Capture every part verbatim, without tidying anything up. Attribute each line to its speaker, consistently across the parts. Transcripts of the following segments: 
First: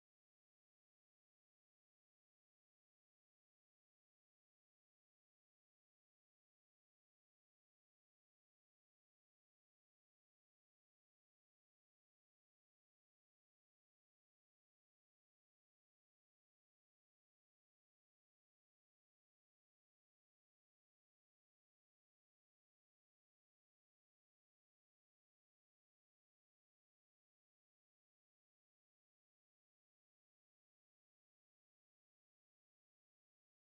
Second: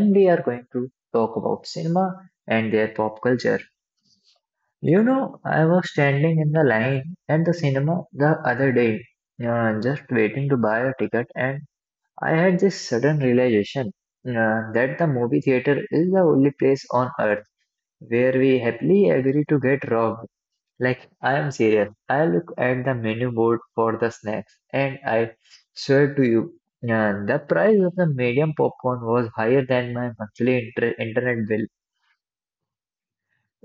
Speaker 1: and we are going to talk about cinema and their pop culture. You know, I was standing in the line at the cinema the other day, uh, just waiting to buy a ticket, and I had this sudden realization uh, that the movie theater is the only place on earth where we happily agree to get robbed. Like, I am serious. I look at the menu board for the snacks, and I swear to you, uh, the price of the medium popcorn was higher than my monthly inter- internet bill.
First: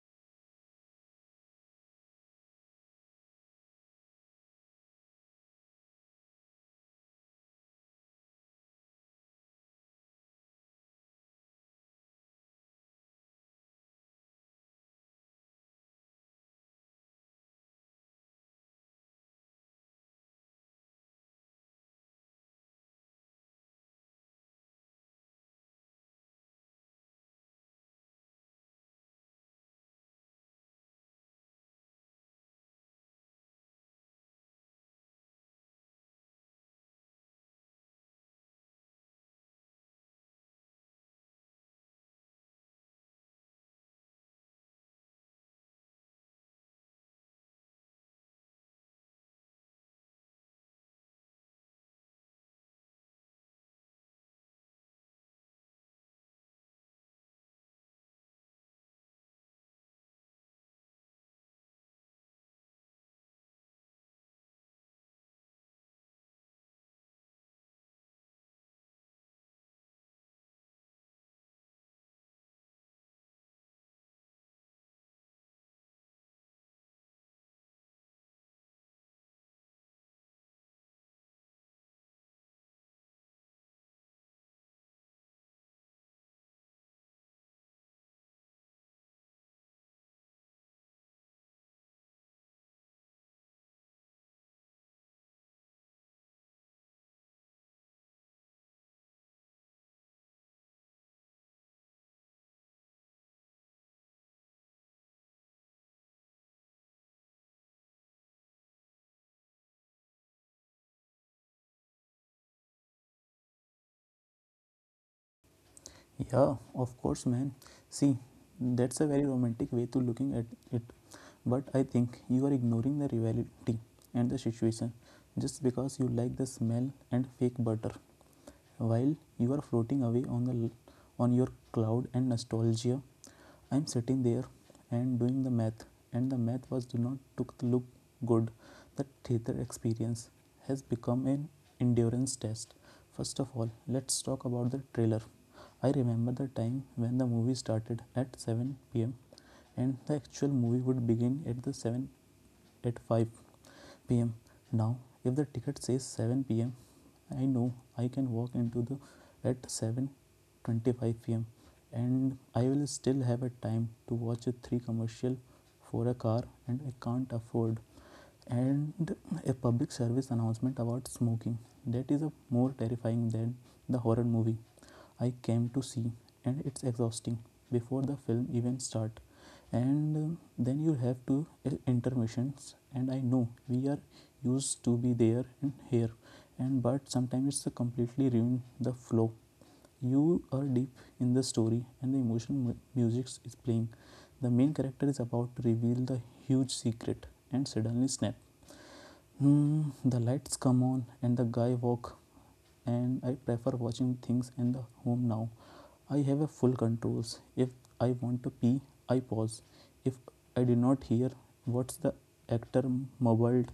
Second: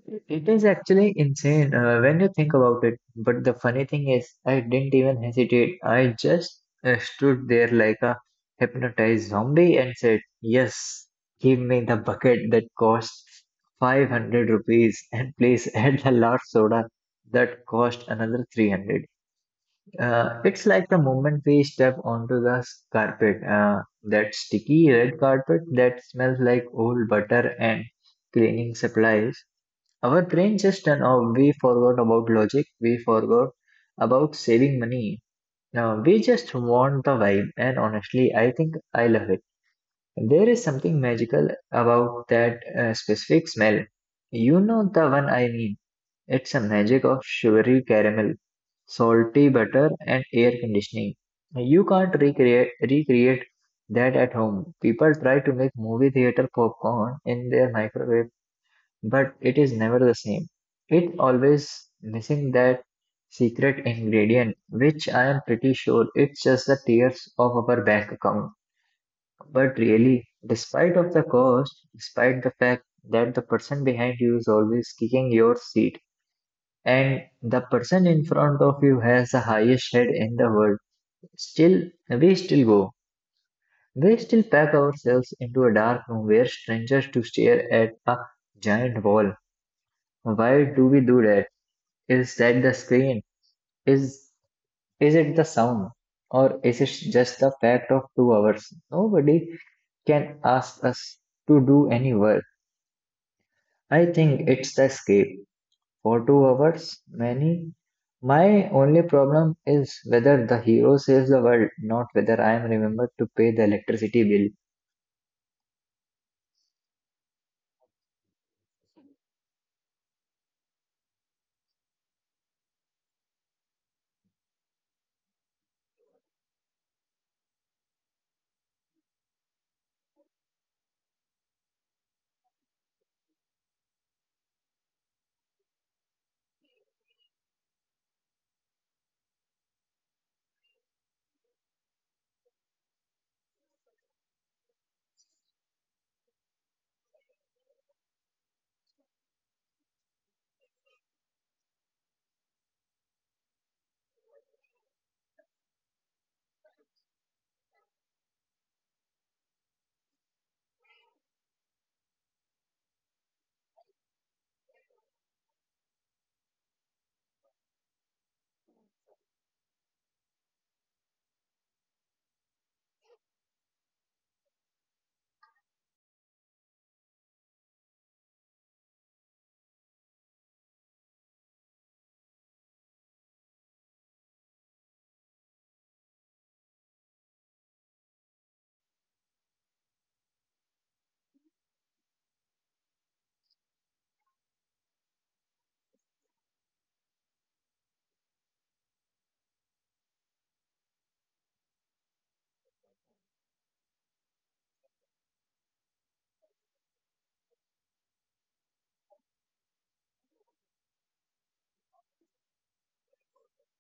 Speaker 1: It it is actually insane uh, when you think about it. But the funny thing is, I didn't even hesitate. I just uh, stood there like a hypnotized zombie and said, "Yes, give me the bucket that cost five hundred rupees, and please add the large soda that cost another three hundred" Uh, it's like the moment we step onto the s- carpet, uh, that sticky red carpet that smells like old butter and cleaning supplies, our brain just turned off. We forgot about logic. We forgot about saving money. Now we just want the vibe, and honestly, I think I love it. There is something magical about that uh, specific smell. You know the one I mean. It's a magic of sugary caramel, salty butter, and air conditioning. You can't recreate recreate that at home. People try to make movie theater popcorn in their microwave, but it is never the same. It always missing that secret ingredient, which I am pretty sure it's just the tears of our bank account. But really, despite of the cost, despite the fact that the person behind you is always kicking your seat and the person in front of you has the highest head in the world, still, we still go. We still pack ourselves into a dark room where strangers to stare at a giant wall. Why do we do that? Is that the screen? Is is it the sound? Or is it just the fact of two hours? Nobody can ask us to do any work. I think it's the escape. For two hours, many. My only problem is whether the hero saves the world, not whether I am remembered to pay the electricity bill.
Speaker 2: Yeah, of course, man. See, that's a very romantic way to looking at it. But I think you are ignoring the reality and the situation just because you like the smell and fake butter while you are floating away on the on your cloud and nostalgia. I'm sitting there and doing the math, and the math was do not took look good. The theater experience has become an endurance test. First of all, let's talk about the trailer. I remember the time when the movie started at seven p m and the actual movie would begin at the seven at five p m. Now, if the ticket says seven p m, I know I can walk into the at seven twenty-five p m and I will still have a time to watch a three commercial for a car and I can't afford, and a public service announcement about smoking that is a more terrifying than the horror movie I came to see. And it's exhausting before the film even start, and um, then you have to uh, intermissions. And I know we are used to be there and here, and but sometimes it's a completely ruin the flow. You are deep in the story and the emotional music is playing, the main character is about to reveal the huge secret, and suddenly snap. Hmm, the lights come on and the guy walk. And I prefer watching things in the home now. I have a full controls. If I want to pee, I pause. If I did not hear what's the actor mumbled,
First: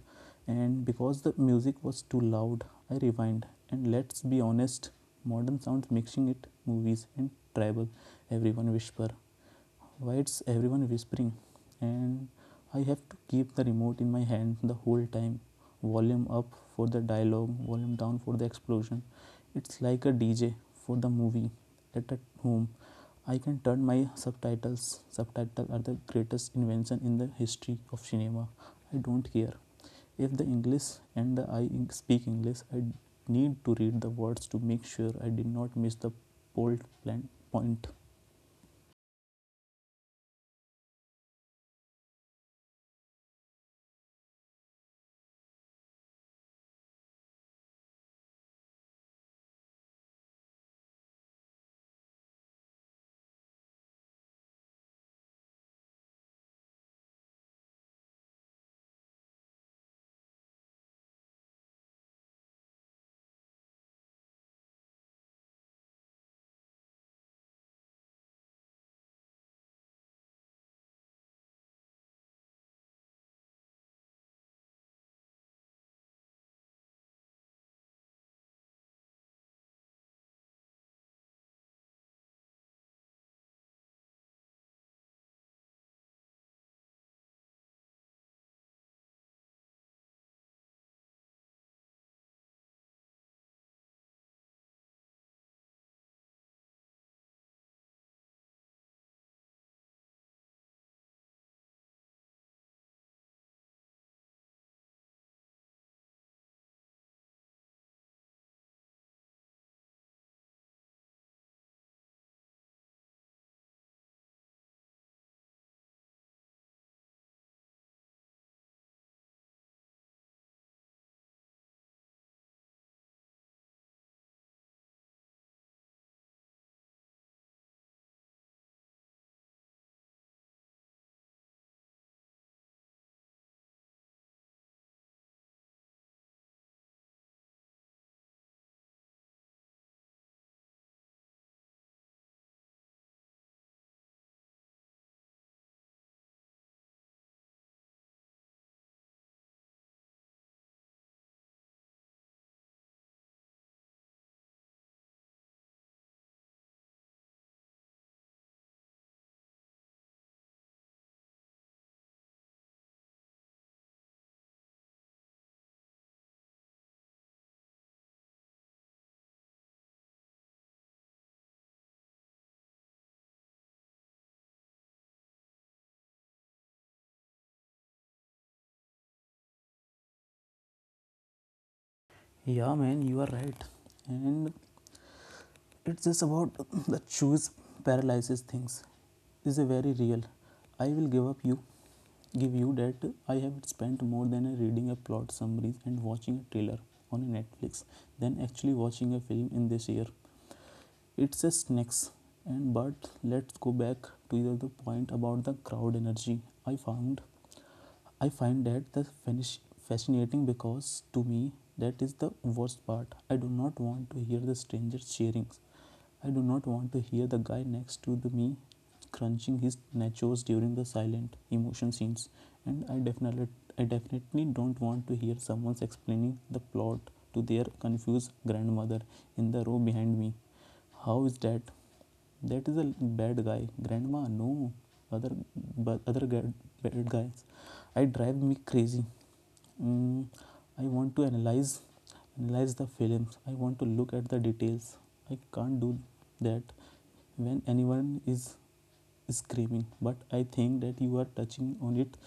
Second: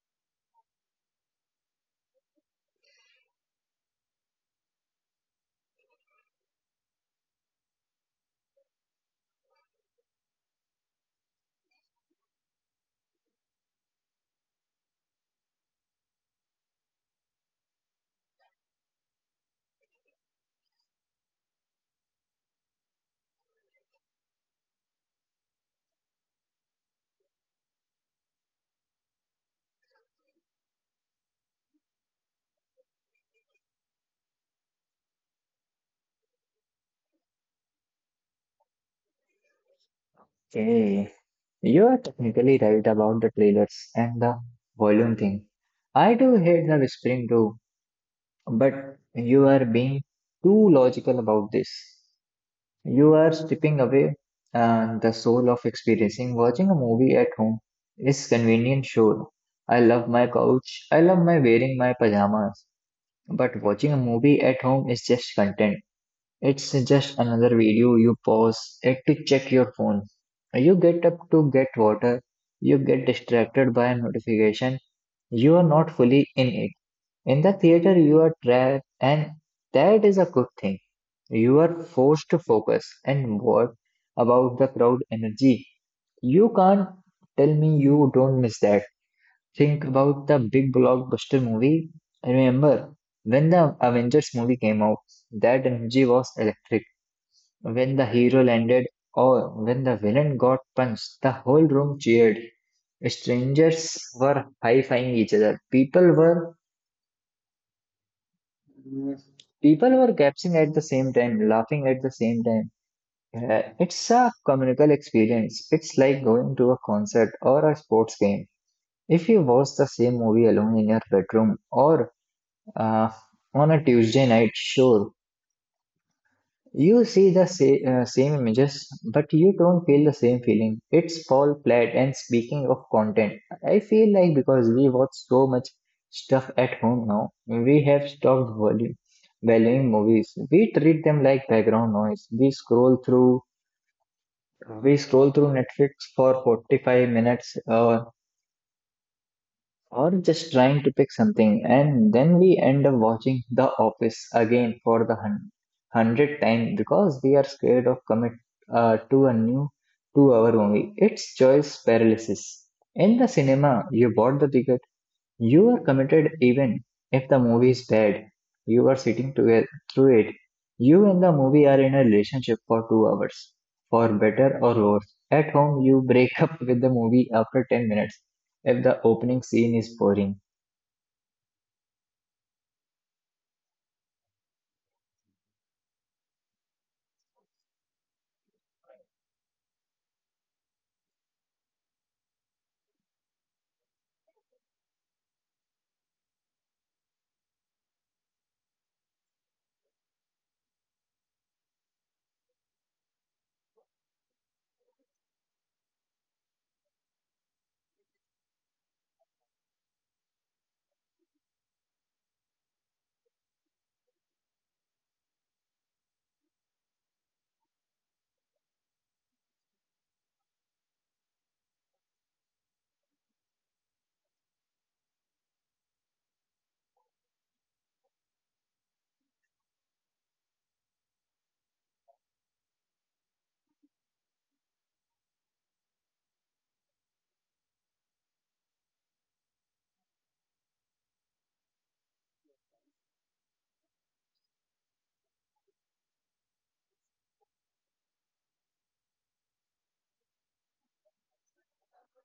Speaker 2: and because the music was too loud, I rewind. And let's be honest, modern sounds mixing it movies and tribal. Everyone whisper, why it's everyone whispering, and I have to keep the remote in my hand the whole time, volume up for the dialogue, volume down for the explosion. It's like a dj for the movie at home. I can turn my subtitles subtitles. Are the greatest invention in the history of cinema. I don't care if the english, and the I speak english, I need to read the words to make sure I did not miss the bold plan point.
Speaker 1: Okay. You are technically right about the trailers and the volume thing. I do hate the whispering too. But you are being too logical about this. You are stripping away uh, the soul of experiencing. Watching a movie at home is convenient, sure. I love my couch. I love my wearing my pajamas. But watching a movie at home is just content. It's just another video you pause it to check your phone. You get up to get water. You get distracted by a notification. You are not fully in it. In the theater, you are trapped, and that is a good thing. You are forced to focus and work about the crowd energy. You can't tell me you don't miss that. Think about the big blockbuster movie. I remember when the Avengers movie came out, that energy was electric. When the hero landed or when the villain got punched, the whole room cheered. Strangers were high-fiving each other. People were. Yes. People were gasping at the same time, laughing at the same time. Uh, it's a communal experience. It's like going to a concert or a sports game. If you watch the same movie alone in your bedroom or uh, on a Tuesday night, sure, you see the sa- uh, same images, but you don't feel the same feeling. It's Paul Platt, and speaking of content, I feel like because we watch so much stuff at home now, we have stopped valu- valuing movies. We treat them like background noise. We scroll through, we scroll through Netflix for forty-five minutes, uh, or just trying to pick something, and then we end up watching The Office again for the hun- hundredth time because we are scared of commit uh, to a new two-hour movie. It's choice paralysis. In the cinema, you bought the ticket, you are committed even if the movie is bad. You are sitting together through it. You and the movie are in a relationship for two hours, for better or worse. At home, you break up with the movie after ten minutes if the opening scene is boring.
Speaker 2: Yeah, man, you are right. And it's just about the choose paralysis things. Is a very real. I will give up you, give you that I have spent more than a reading a plot summaries and watching a trailer on Netflix than actually watching a film in this year. It's a snacks. And but let's go back to the the point about the crowd energy. I found I find that the finish fascinating because to me that is the worst part. I do not want to hear the strangers cheering. I do not want to hear the guy next to the me crunching his nachos during the silent emotion scenes. And I definitely I definitely don't want to hear someone's explaining the plot to their confused grandmother in the row behind me. How is that? That is a bad guy. Grandma, no. Other but other bad guys. I drive me crazy. Mm, I want to analyze analyze the films. I want to look at the details. I can't do that when anyone is screaming. But I think that you are touching on it.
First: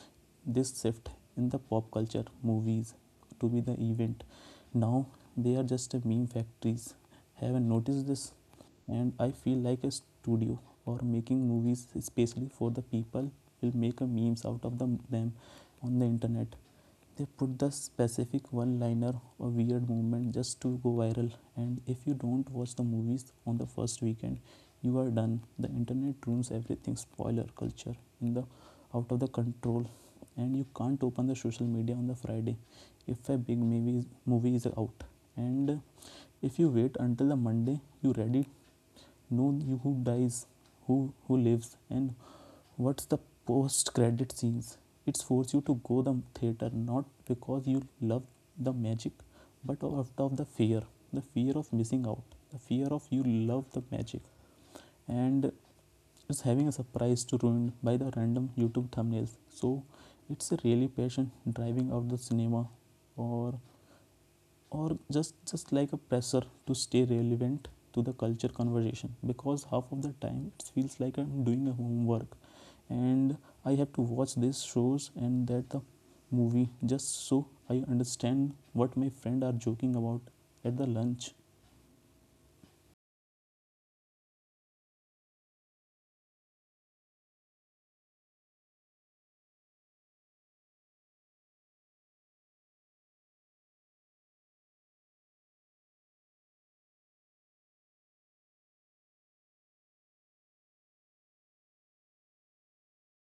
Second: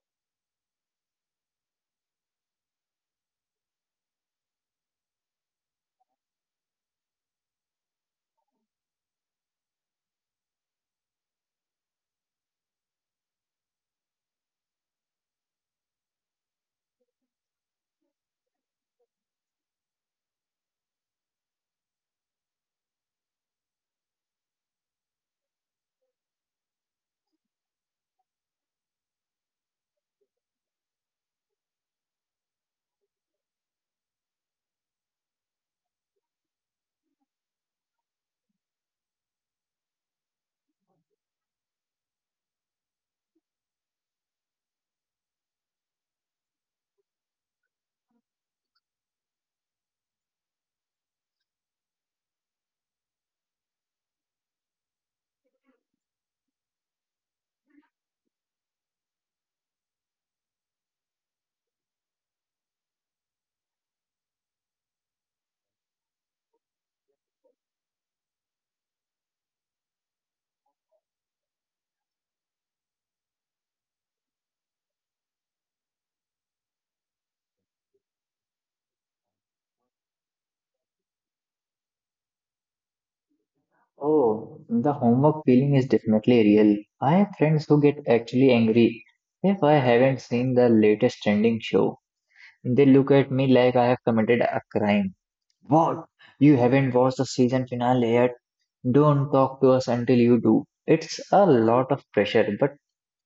Speaker 2: This shift in the pop culture movies to be the event. Now they are just a meme factories. Haven't noticed this, and I feel like a studio or making movies especially for the people will make a memes out of them them on the internet. They put the specific one liner or weird movement just to go viral, and if you don't watch the movies on the first weekend, you are done. The internet ruins everything. Spoiler culture in the out of the control, and you can't open the social media on the friday if a big movie movie is out. And if you wait until the monday, you ready know you who dies, who who lives, and what's the post credit scenes? It's forced you to go the theater not because you love the magic, but out of the fear, the fear of missing out, the fear of you love the magic, and it's having a surprise to ruin by the random YouTube thumbnails. So it's a really passion driving out the cinema, or or just just like a pressure to stay relevant to the culture conversation because half of the time it feels like I'm doing a homework, and I have to watch these shows and that the movie just so I understand what my friend are joking about at the lunch.
Speaker 1: Oh, the homework feeling is definitely real. I have friends who get actually angry if I haven't seen the latest trending show. They look at me like I have committed a crime. What? You haven't watched the season finale yet? Don't talk to us until you do. It's a lot of pressure, but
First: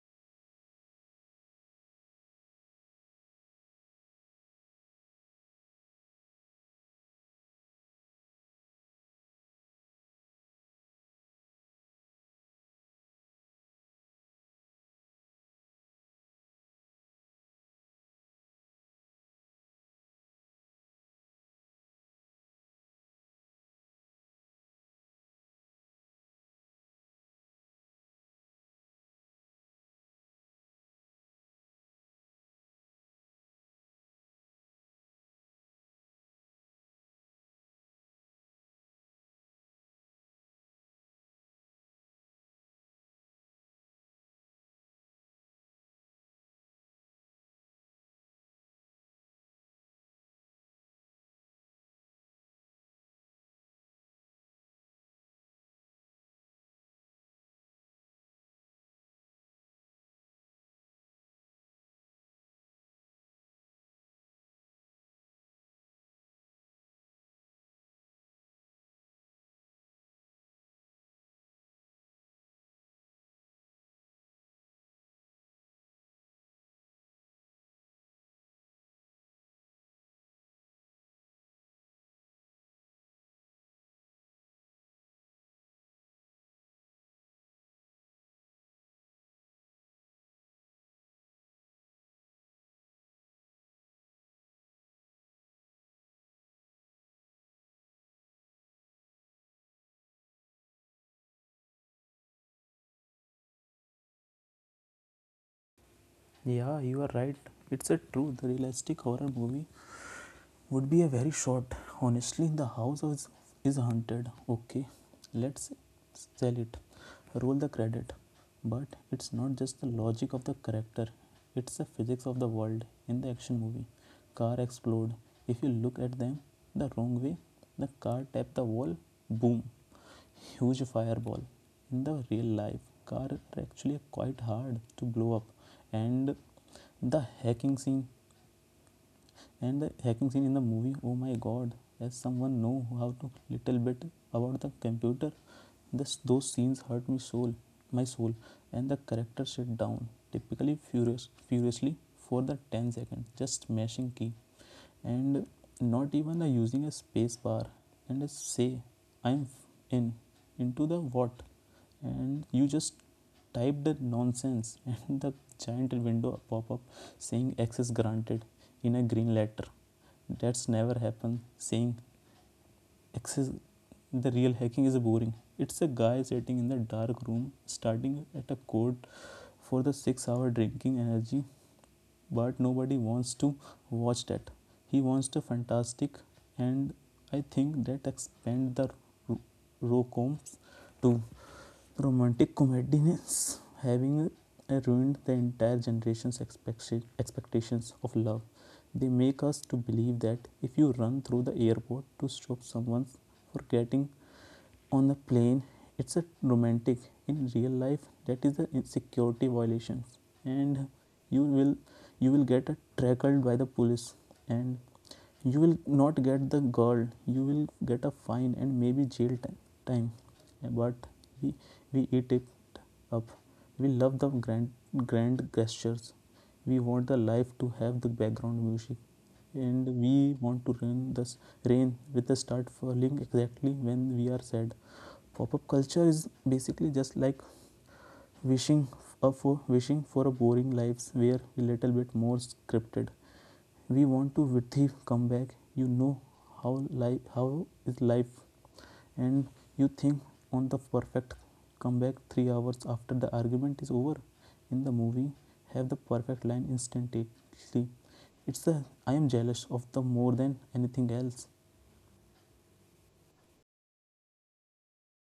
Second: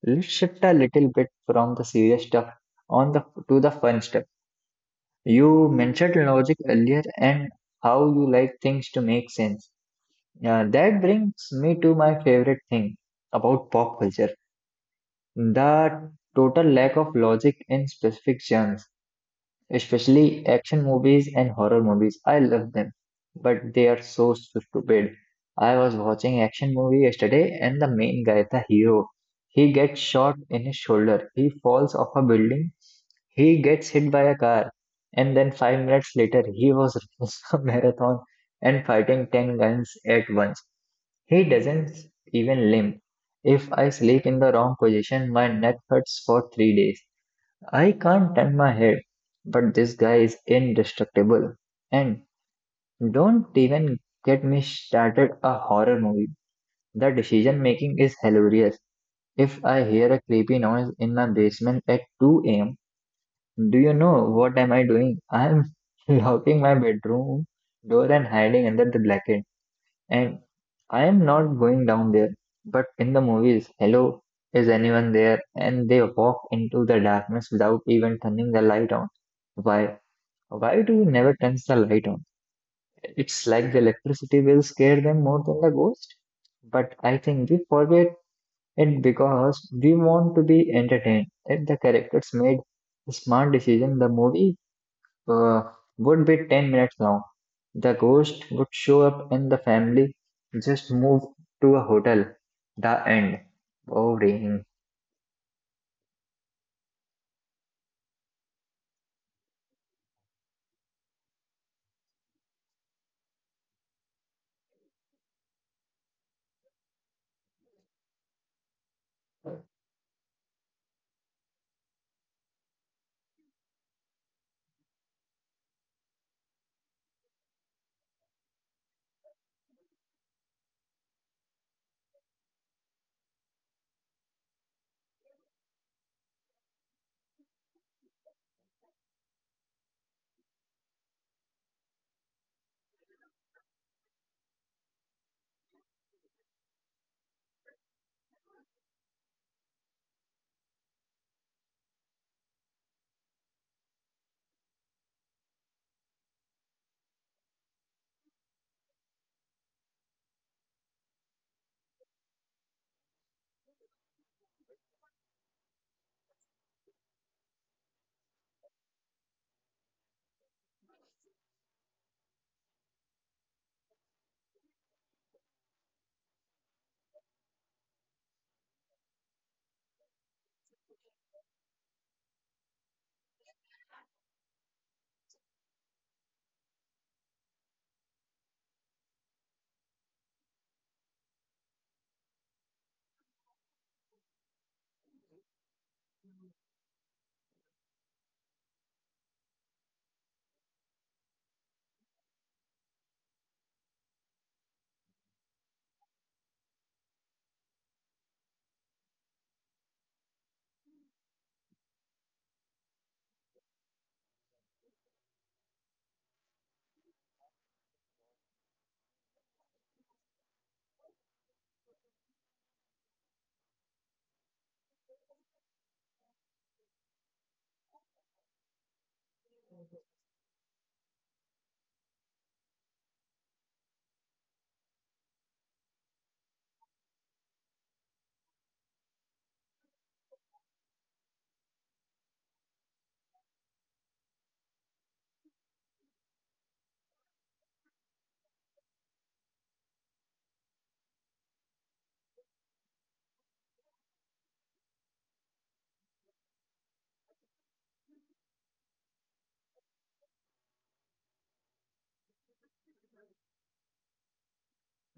Speaker 1: let's shift a little bit from the serious stuff on the to the fun stuff. You mentioned logic earlier and how you like things to make sense. Uh, that brings me to my favorite thing about pop culture: the total lack of logic in specific genres. Especially action movies and horror movies. I love them, but they are so stupid. I was watching action movie yesterday, and the main guy, the hero, he gets shot in his shoulder. He falls off a building. He gets hit by a car. And then five minutes later, he was running a marathon and fighting ten guns at once. He doesn't even limp. If I sleep in the wrong position, my neck hurts for three days. I can't turn my head, but this guy is indestructible. And don't even get me started a horror movie. The decision making is hilarious. If I hear a creepy noise in my basement at two a m, do you know what am I doing? I am locking my bedroom door and hiding under the blanket. And I am not going down there. But in the movies, hello, is anyone there? And they walk into the darkness without even turning the light on. Why? Why do we never turn the light on? It's like the electricity will scare them more than the ghost. But I think we forget it because we want to be entertained. If the characters made a smart decision, the movie uh, would be ten minutes long. The ghost would show up and the family just move to a hotel. The end. Boring.
Speaker 2: Yeah, you are right. It's a true the realistic horror movie would be a very short. Honestly, the house is, is haunted. Okay, let's sell it. Roll the credit. But it's not just the logic of the character, it's the physics of the world in the action movie. Car explode. If you look at them the wrong way, the car tap the wall, boom, huge fireball. In the real life, car are actually quite hard to blow up. And the hacking scene and the hacking scene in the movie, oh my god. Does someone know how to little bit about the computer? This those scenes hurt me soul my soul. And the character sit down typically furious furiously for the ten seconds just smashing key, and not even a using a space bar, and a say I'm in into the what. And you just type the nonsense and the giant window pop up saying access granted in a green letter. That's never happened saying access. The real hacking is boring. It's a guy sitting in the dark room starting at a code for the six hour drinking energy, but nobody wants to watch that. He wants to fantastic. And I think that expand the ro- rocoms too. Romantic comediness having uh, ruined the entire generation's expect expectations of love. They make us to believe that if you run through the airport to stop someone for getting on a plane, it's a romantic. In real life, that is the security violations, and you will you will get uh, tackled by the police, and you will not get the girl, you will get a fine and maybe jail time. Yeah, but we we eat it up. We love the grand grand gestures, we want the life to have the background music, and we want to rain this rain with the start falling exactly when we are sad. Pop-up culture is basically just like wishing uh, for wishing for a boring lives where a little bit more scripted. We want to Vithi come back. You know how life how is life, and you think on the perfect comeback three hours after the argument is over. In the movie have the perfect line instantly. It's a I am jealous of the more than anything else.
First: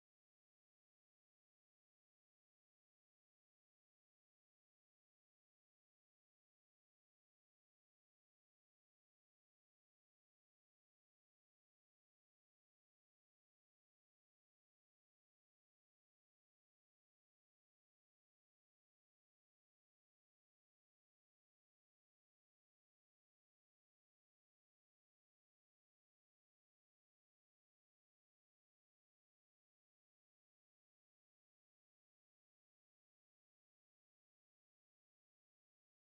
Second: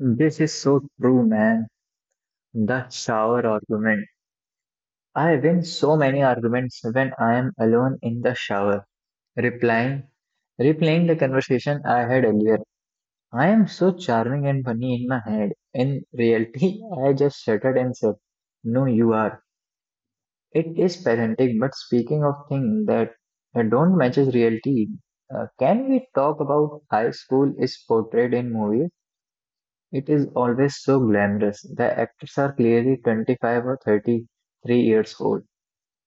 Speaker 1: This is so true, man. The shower argument. I win so many arguments when I am alone in the shower, replying, replaying the conversation I had earlier. I am so charming and funny in my head. In reality, I just shuddered and said, "No, you are." It is parenting, but speaking of things that uh, don't matches reality, uh, can we talk about high school is portrayed in movies? It is always so glamorous. The actors are clearly twenty-five or thirty-three years old,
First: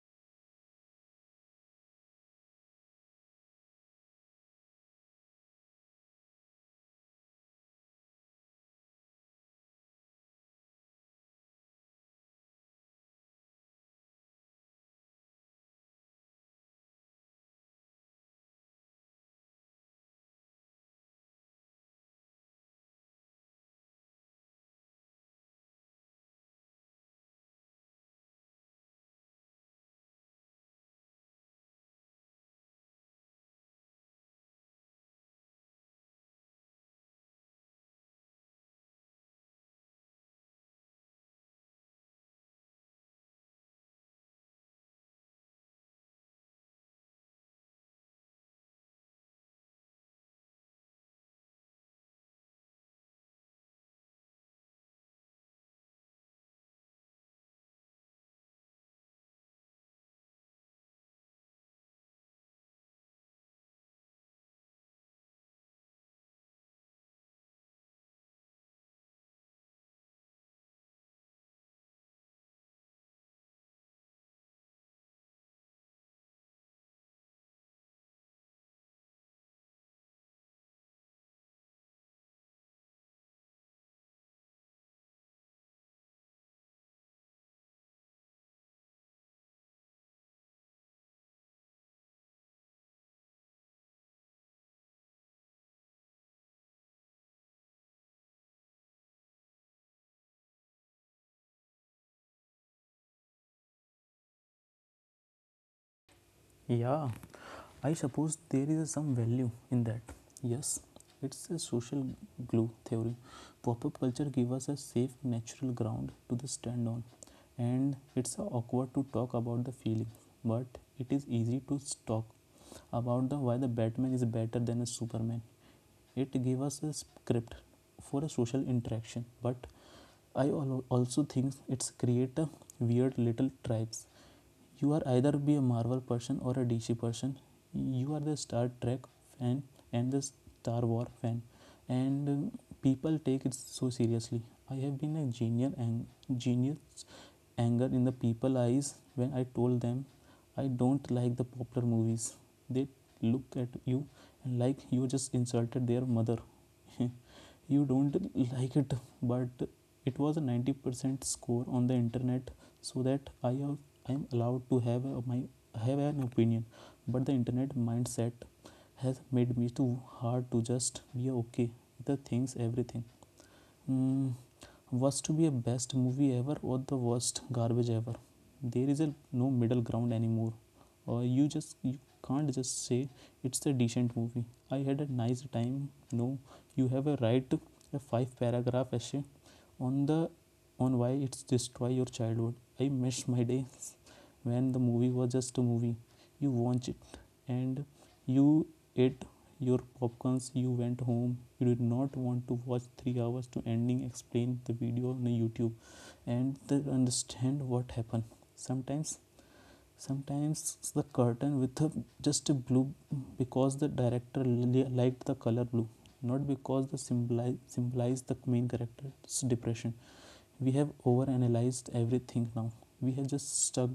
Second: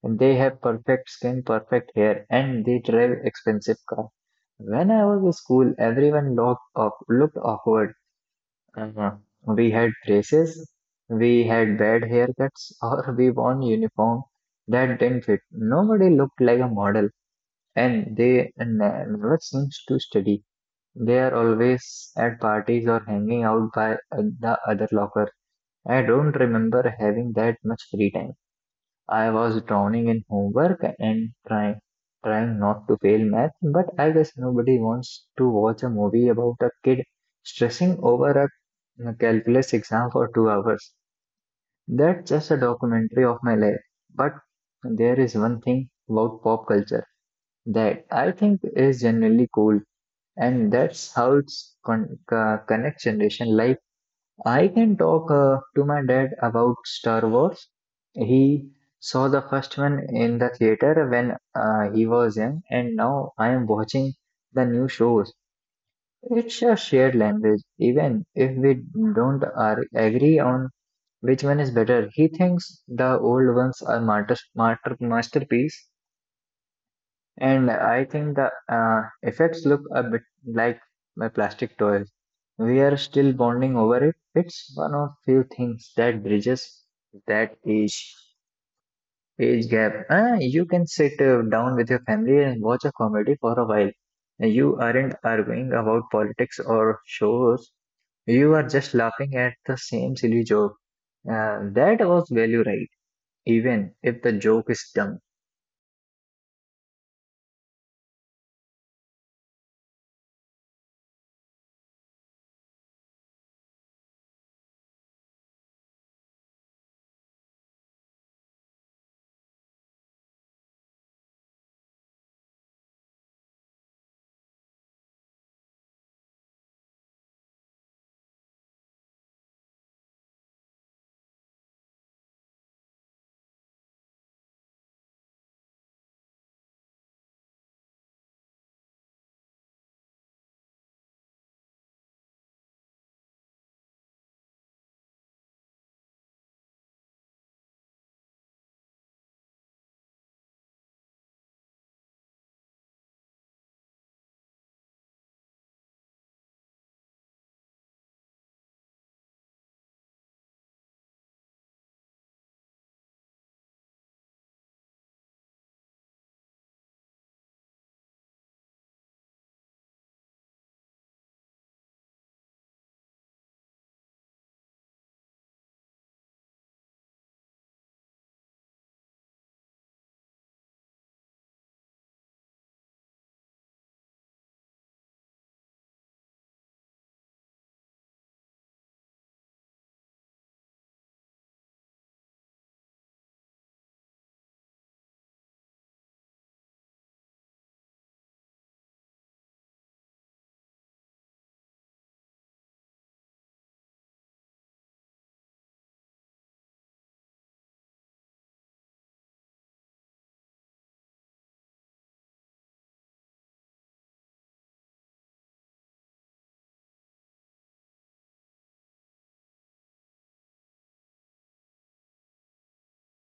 Speaker 1: and they have perfect skin, perfect hair, and they drive expensive cars. When I was in school, everyone looked, off, looked awkward. uh, we had braces, we had bad haircuts, or we wore uniform that didn't fit. Nobody looked like a model, and they ne- never seems to study. They are always at parties or hanging out by uh, the other locker. I don't remember having that much free time. I was drowning in homework and trying trying not to fail math, but I guess nobody wants to watch a movie about a kid stressing over a a calculus exam for two hours. That's just a documentary of my life. But there is one thing about pop culture that I think is genuinely cool, and that's how it's con- uh, connects generation. Like, I can talk uh, to my dad about Star Wars. He saw the first one in the theater when uh, he was young, and now I am watching the new shows. It's a shared language. Even if we don't ar- agree on which one is better, he thinks the old ones are master, master, masterpiece, and I think the uh, effects look a bit like my plastic toys. We are still bonding over it. It's one of few things that bridges that age age gap. Ah, you can sit uh, down with your family and watch a comedy for a while. You aren't arguing about politics or shows. You are just laughing at the same silly joke. Uh, that was value right, even if the joke is dumb.
Speaker 2: Yeah. I suppose there is some value in that. Yes, it's a social glue theory. Pop up culture gives us a safe, natural ground to stand on. And it's awkward to talk about the feeling, but it is easy to talk about the why the Batman is better than a Superman. It gives us a script for a social interaction, but I also think it's create a weird little tribes. You are either be a Marvel person or a D C person. You are the Star Trek fan and the Star War fan, and um, people take it so seriously. I have been a genius and genius anger in the people's eyes when I told them I don't like the popular movies. They look at you and like you just insulted their mother. You don't like it, but it was a ninety percent score on the internet, so that I am I am allowed to have a, my have an opinion. But the internet mindset has made me too hard to just be okay with the things everything. Mm, was to be a best movie ever or the worst garbage ever. There is a no middle ground anymore, or you just you can't just say it's a decent movie. I had a nice time. No, you have a right to a five paragraph essay on the on why it's destroy your childhood. I miss my days when the movie was just a movie. You watch it and you ate your popcorns. You went home. You did not want to watch three hours to ending explain the video on YouTube and understand what happened. Sometimes sometimes the curtain with a, just a blue because the director liked the color blue, not because the symbolize symbolize the main character's depression. We have overanalyzed everything now. We have just stuck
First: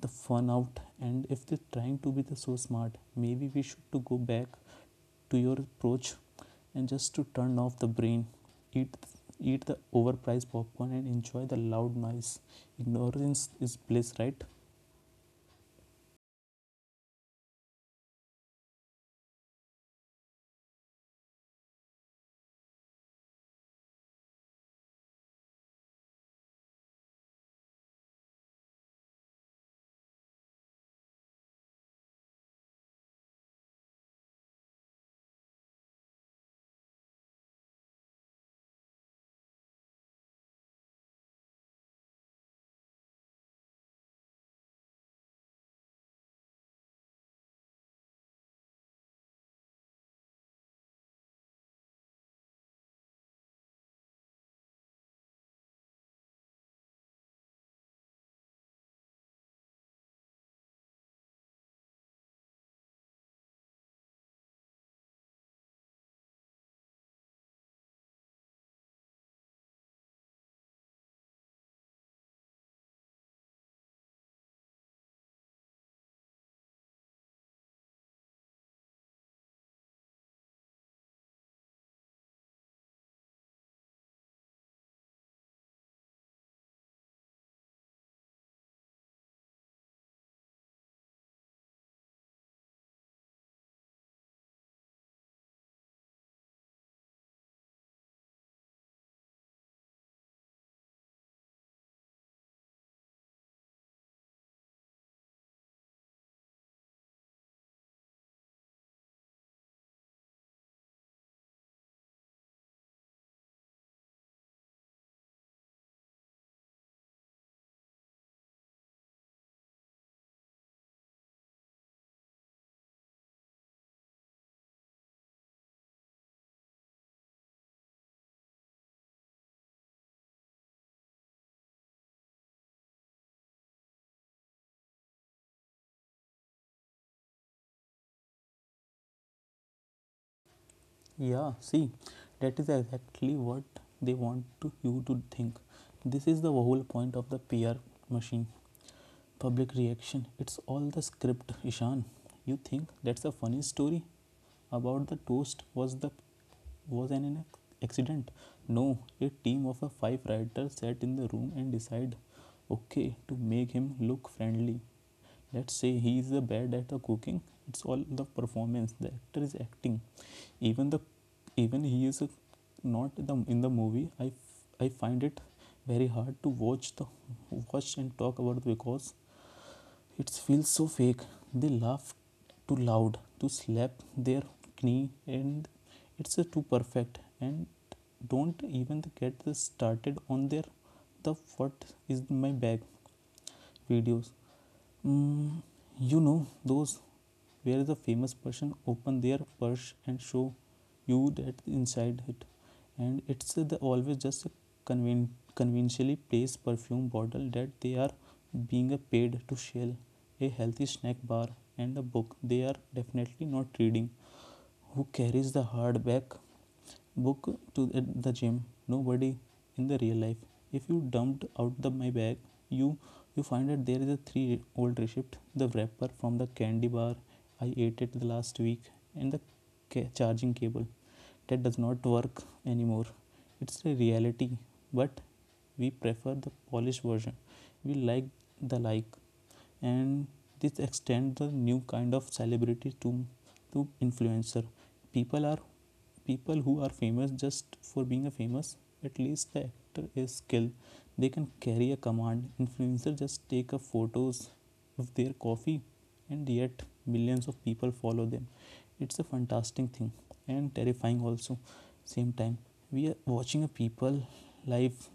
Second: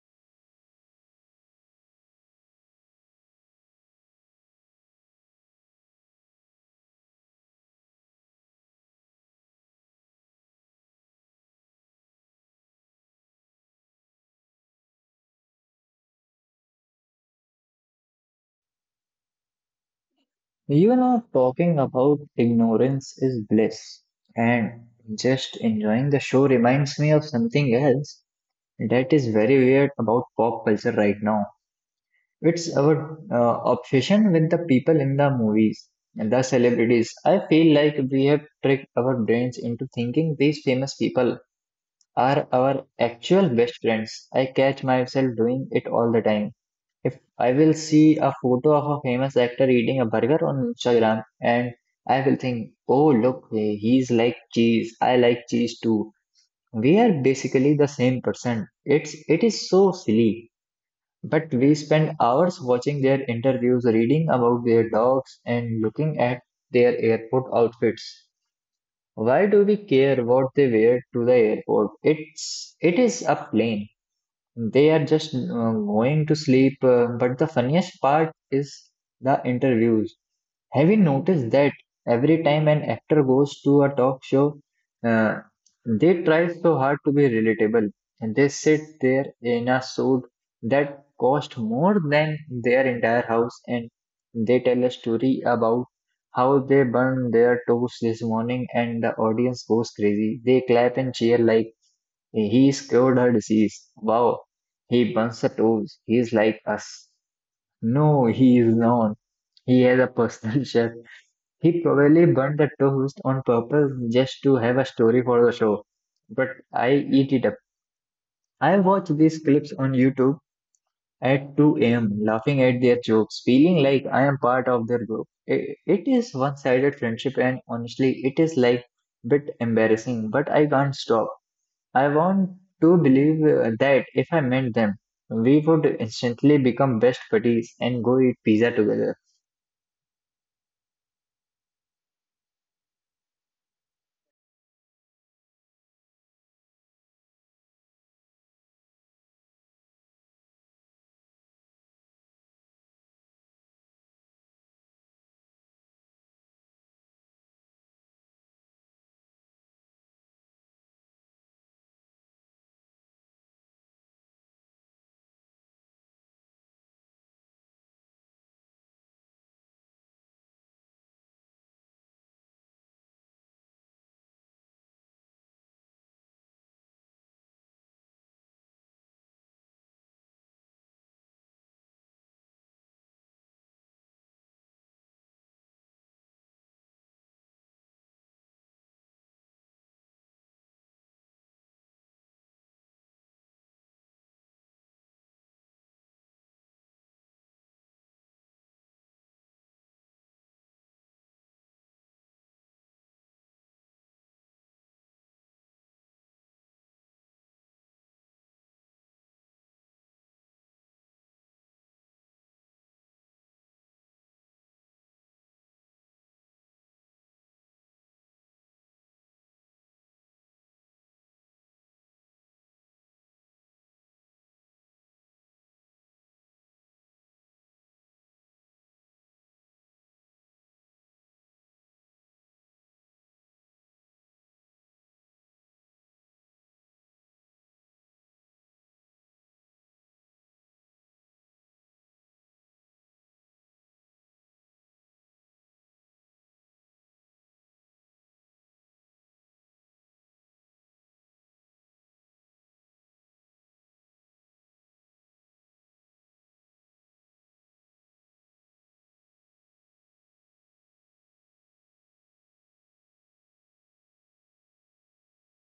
Speaker 2: the fun out, and if they're trying to be the so smart, maybe we should to go back to your approach and just to turn off the brain. eat Eat the overpriced popcorn and enjoy the loud noise. Ignorance is bliss, right?
Speaker 1: You know, talking about ignorance is bliss, and just enjoying the show reminds me of something else that is very weird about pop culture right now. It's our uh, obsession with the people in the movies and the celebrities. I feel like we have tricked our brains into thinking these famous people are our actual best friends. I catch myself doing it all the time. If I will see a photo of a famous actor eating a burger on Instagram, and I will think, oh, look, he's like cheese. I like cheese too. We are basically the same person. It's, it is so silly. But we spend hours watching their interviews, reading about their dogs, and looking at their airport outfits. Why do we care what they wear to the airport? It's, it is a plane. They are just uh, going to sleep. uh, but the funniest part is the interviews. Have you noticed that every time an actor goes to a talk show, uh, they try so hard to be relatable and they sit there in a suit that cost more than their entire house and they tell a story about how they burned their toast this morning, and the audience goes crazy. They clap and cheer like he cured her disease. Wow. He bumps the toes. He's like us. No, he is not. He has a personal chef. He probably burnt the toast on purpose just to have a story for the show. But I eat it up. I watch these clips on YouTube at two a m, laughing at their jokes, feeling like I am part of their group. I- It is one sided friendship, and honestly, it is like bit embarrassing, but I can't stop. I want to believe uh, that if I met them, we would instantly become best buddies and go eat pizza together.
Speaker 2: Yeah, see, that is exactly what they want to, you to think. This is the whole point of the PR machine. Public reaction. It's all the script, Ishan. You think that's a funny story about the toast was the was an ac- accident? No, a team of a five writers sat in the room and decided, okay, to make him look friendly. Let's say he is bad at the cooking. It's all the performance. The actor is acting. Even the even he is not the, in the movie. I I find it very hard to watch the watch and talk about it because it feels so fake. They laugh too loud, to slap their knee, and it's uh, too perfect. And don't even get started on their the what is in my bag videos. Mm, you know those where the famous person open their purse and show you that inside it, and it's the always just a conven- conventionally placed perfume bottle that they are being paid to shell, a healthy snack bar, and a book they are definitely not reading. Who carries the hardback book to the gym? Nobody in the real life. If you dumped out the my bag, you you find that there is a three old receipt, the wrapper from the candy bar I ate it the last week, and the ca- charging cable that does not work anymore. It's a reality, but we prefer the polished version. We like the like And this extends the new kind of celebrity to to influencer. people are People who are famous just for being a famous. At least the actor is skilled. They can carry a command. Influencers just take a photos of their coffee, and yet millions of people follow them. It's a fantastic thing and terrifying also same time. We are watching a people life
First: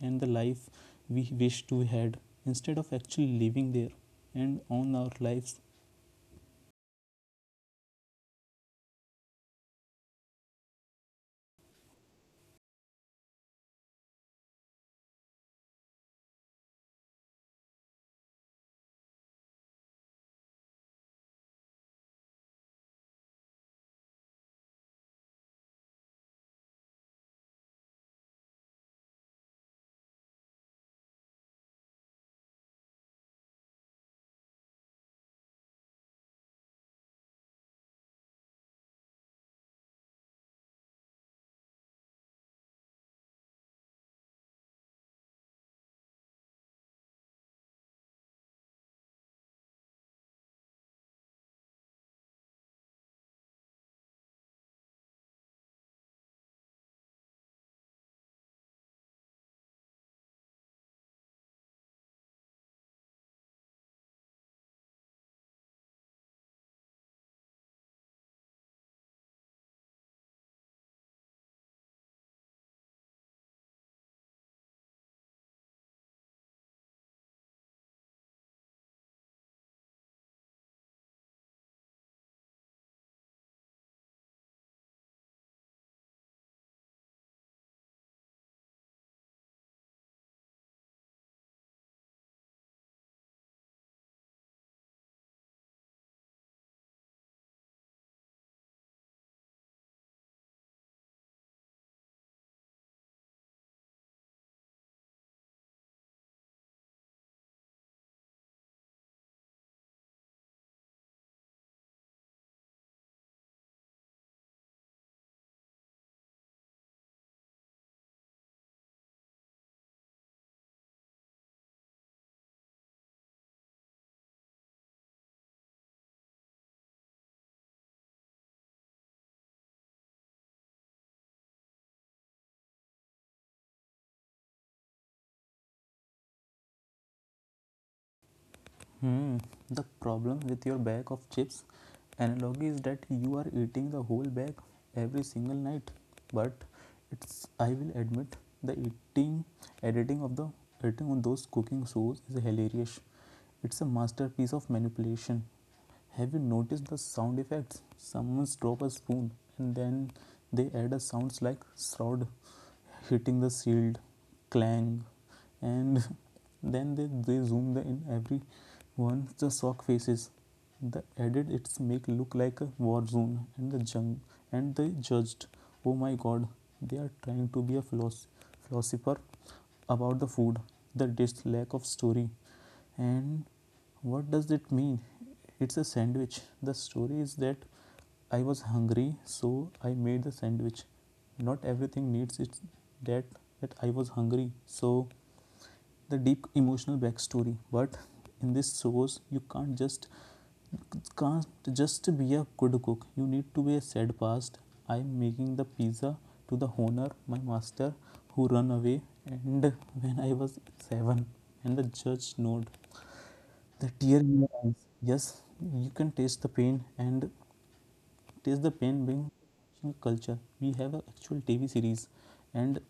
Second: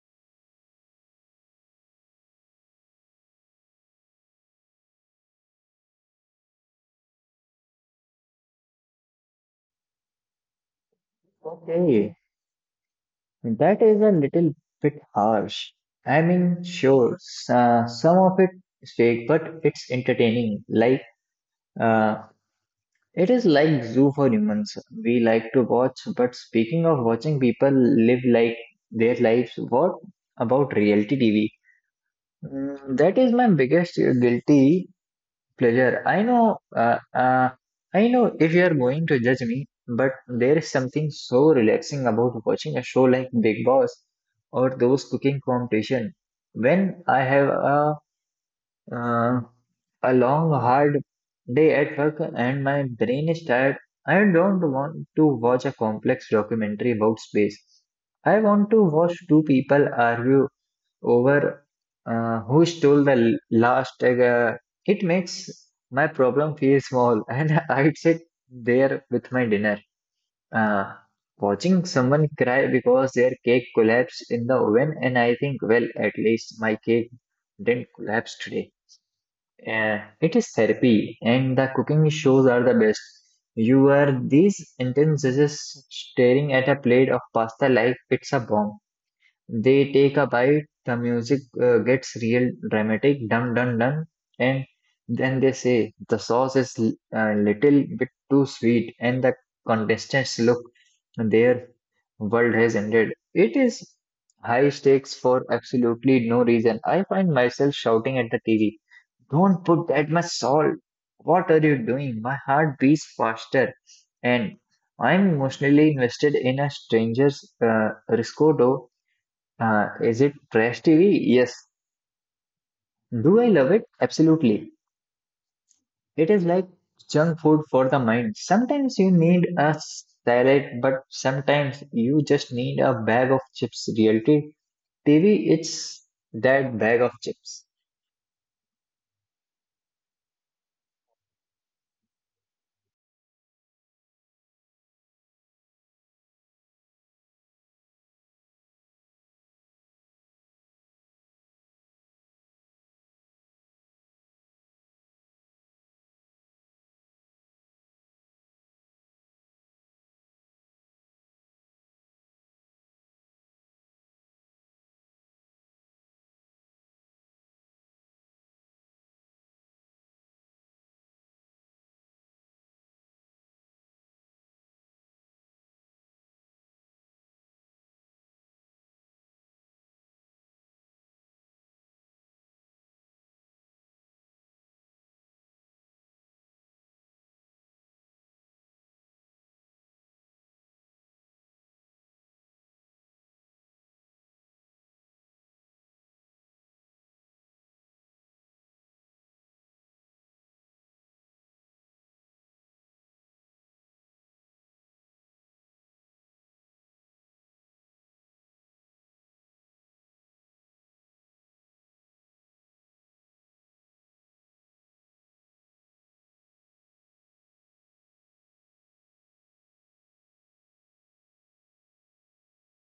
Speaker 2: and the life we wish to had instead of actually living there and own our lives.
Speaker 1: Okay, that is a little bit harsh. I mean, sure, s- uh, some of it is fake, but it's entertaining. Like, uh, it is like zoo for humans. We like to watch, but speaking of watching people live like their lives, what about reality T V? Mm, that is my biggest guilty pleasure. I know, uh, uh, I know if you are going to judge me, but there is something so relaxing about watching a show like Big Boss or those cooking competition. When I have a uh, a long hard day at work and my brain is tired, I don't want to watch a complex documentary about space. I want to watch two people argue over uh, who stole the l- last egg. uh, it makes my problem feel small, and I'd sit there with my dinner, uh, watching someone cry because their cake collapsed in the oven, and I think, well, at least my cake didn't collapse today. Uh, it is therapy, and the cooking shows are the best. You are these intense judges staring at a plate of pasta like it's a bomb. They take a bite, the music uh, gets real dramatic, dum dum dum, and then they say the sauce is l- a little bit too sweet, and the contestants look, their world has ended. It is high stakes for absolutely no reason. I find myself shouting at the T V, "Don't put that much salt. What are you doing?" My heart beats faster, and I'm emotionally invested in a stranger's uh, risotto. Uh, is it trash T V? Yes. Do I love it? Absolutely. It is like junk food for the mind. Sometimes you need a salad, but sometimes you just need a bag of chips. Reality T V, it's that bag of chips.
Speaker 2: Hmm. The problem with your bag of chips analogy is that you are eating the whole bag every single night. But it's, I will admit, the eating editing of the editing on those cooking shows is hilarious. It's a masterpiece of manipulation. Have you noticed the sound effects? Someone drops a spoon, and then they add a sounds like shroud hitting the shield, clang, and then they, they zoom the in every one the shock faces the added. It's make look like a war zone. And the jung and they judged, oh my god, they are trying to be a philosoph- philosopher about the food. The dish lack of story. And what does it mean? It's a sandwich. The story is that I was hungry, so I made the sandwich. Not everything needs it. that that I was hungry, so the deep emotional backstory. But in this shows you can't just can't just be a good cook. You need to be a sad past. I'm making the pizza to the honor my master, who run away and when I was seven. And the judge nod, the tear in your eyes. Yes, you can taste the pain. And Taste the Pain being culture. We have an actual T V series, and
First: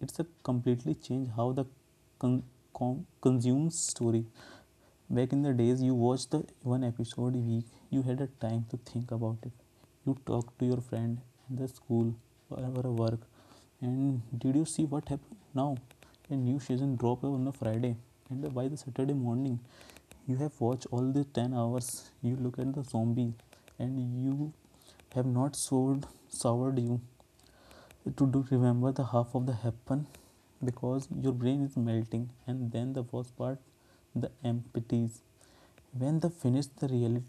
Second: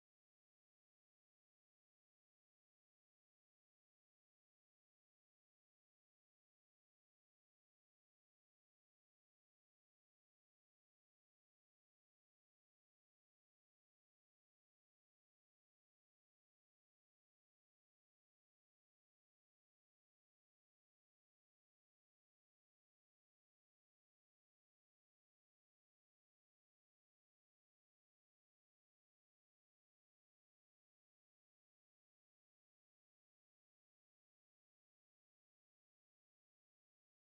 Speaker 2: it's a completely change how the con- con- consumes story. Back in the days, you watched the one episode a week. You had a time to think about it. You talked to your friend in the school, or or work. And did you see what happened now? A new season drop on a Friday, and by the Saturday morning, you have watched all the ten hours. You look at the zombie, and you have not sold soured you to do remember the half of the happen because your brain is melting. And then the worst part, the empties, when the finish the really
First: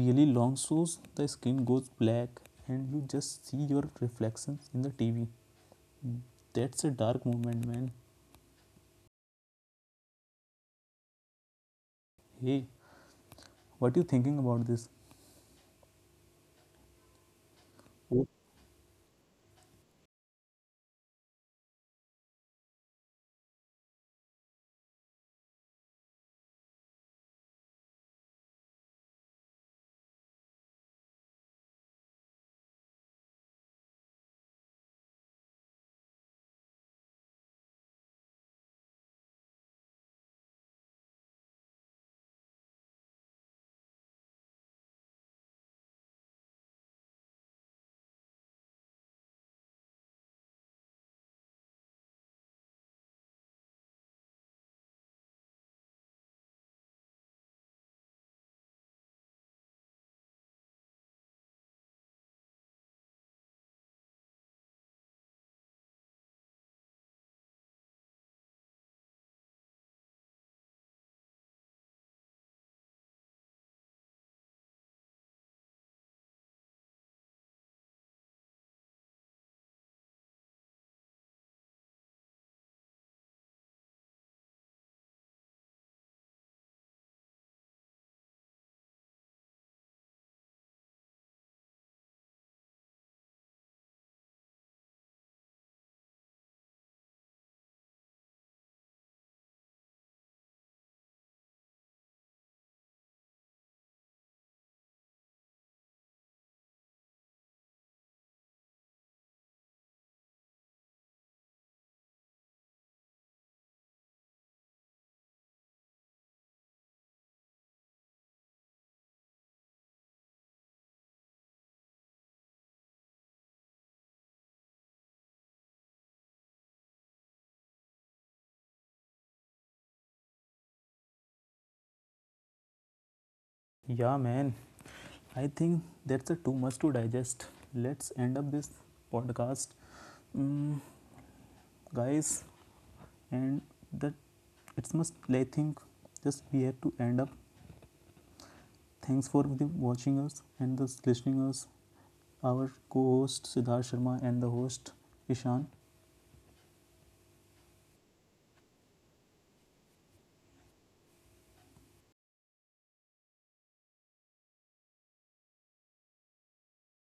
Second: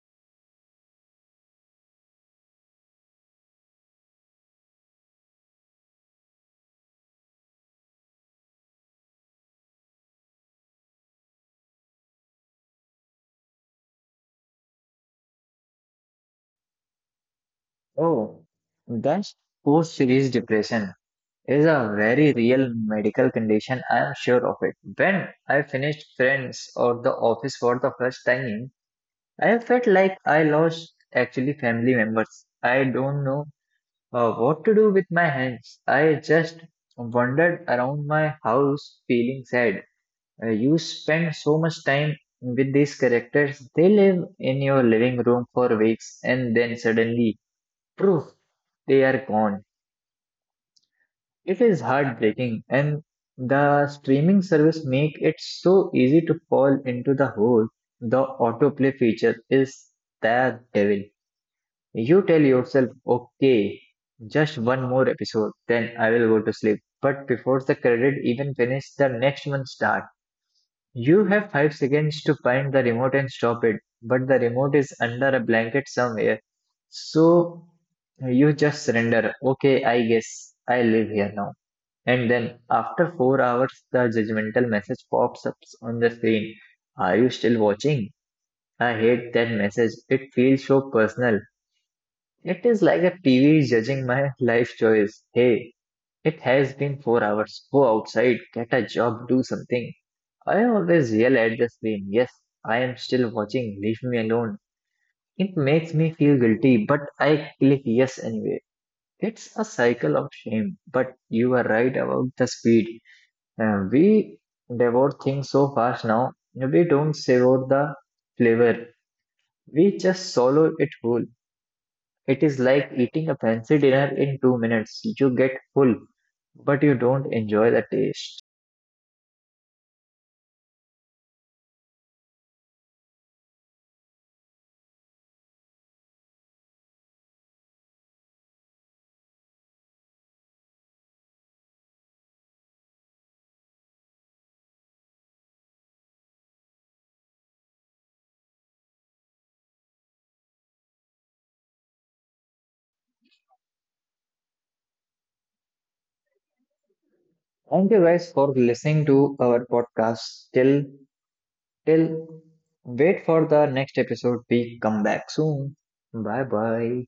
Speaker 2: really long shows, the skin goes black, and you just see your reflections in the TV. That's a dark moment, man. Hey, what you thinking about this? Oh,
Speaker 1: Oh, that's post-series depression is a very real medical condition. I am sure of it. When I finished Friends or The Office for the first time, I have felt like I lost actually family members. I don't know uh, what to do with my hands. I just wandered around my house feeling sad. Uh, you spend so much time with these characters. They live in your living room for weeks and then suddenly, poof, they are gone. It is heartbreaking, and the streaming service make it so easy to fall into the hole. The autoplay feature is the devil. You tell yourself, okay, just one more episode, then I will go to sleep. But before the credit even finish, the next one start. You have five seconds to find the remote and stop it, but the remote is under a blanket somewhere. So you just surrender. Okay, I guess I live here now. And then after four hours, the judgmental message pops up on the screen. Are you still watching? I hate that message. It feels so personal. It is like a T V judging my life choice. Hey, it has been four hours. Go outside, get a job, do something. I always yell at the screen. Yes, I am still watching. Leave me alone. It makes me feel guilty, but I click yes anyway. It's a cycle of shame. But you are right about the speed. Uh, we devour things so fast now. We don't savor the flavor. We just swallow it whole. It is like eating a fancy dinner in two minutes. You get full, but you don't enjoy the taste.
Speaker 2: yeah, man, I think that's a too much to digest. Let's end up this podcast. mm, guys, and that, it's must I think just we have to end up. Thanks for the watching us and the listening us. Our co-host Siddharth Sharma and the host Ishan.
Speaker 1: Thank you guys for listening to our podcast. Till till wait for the next episode. We come back soon. Bye bye.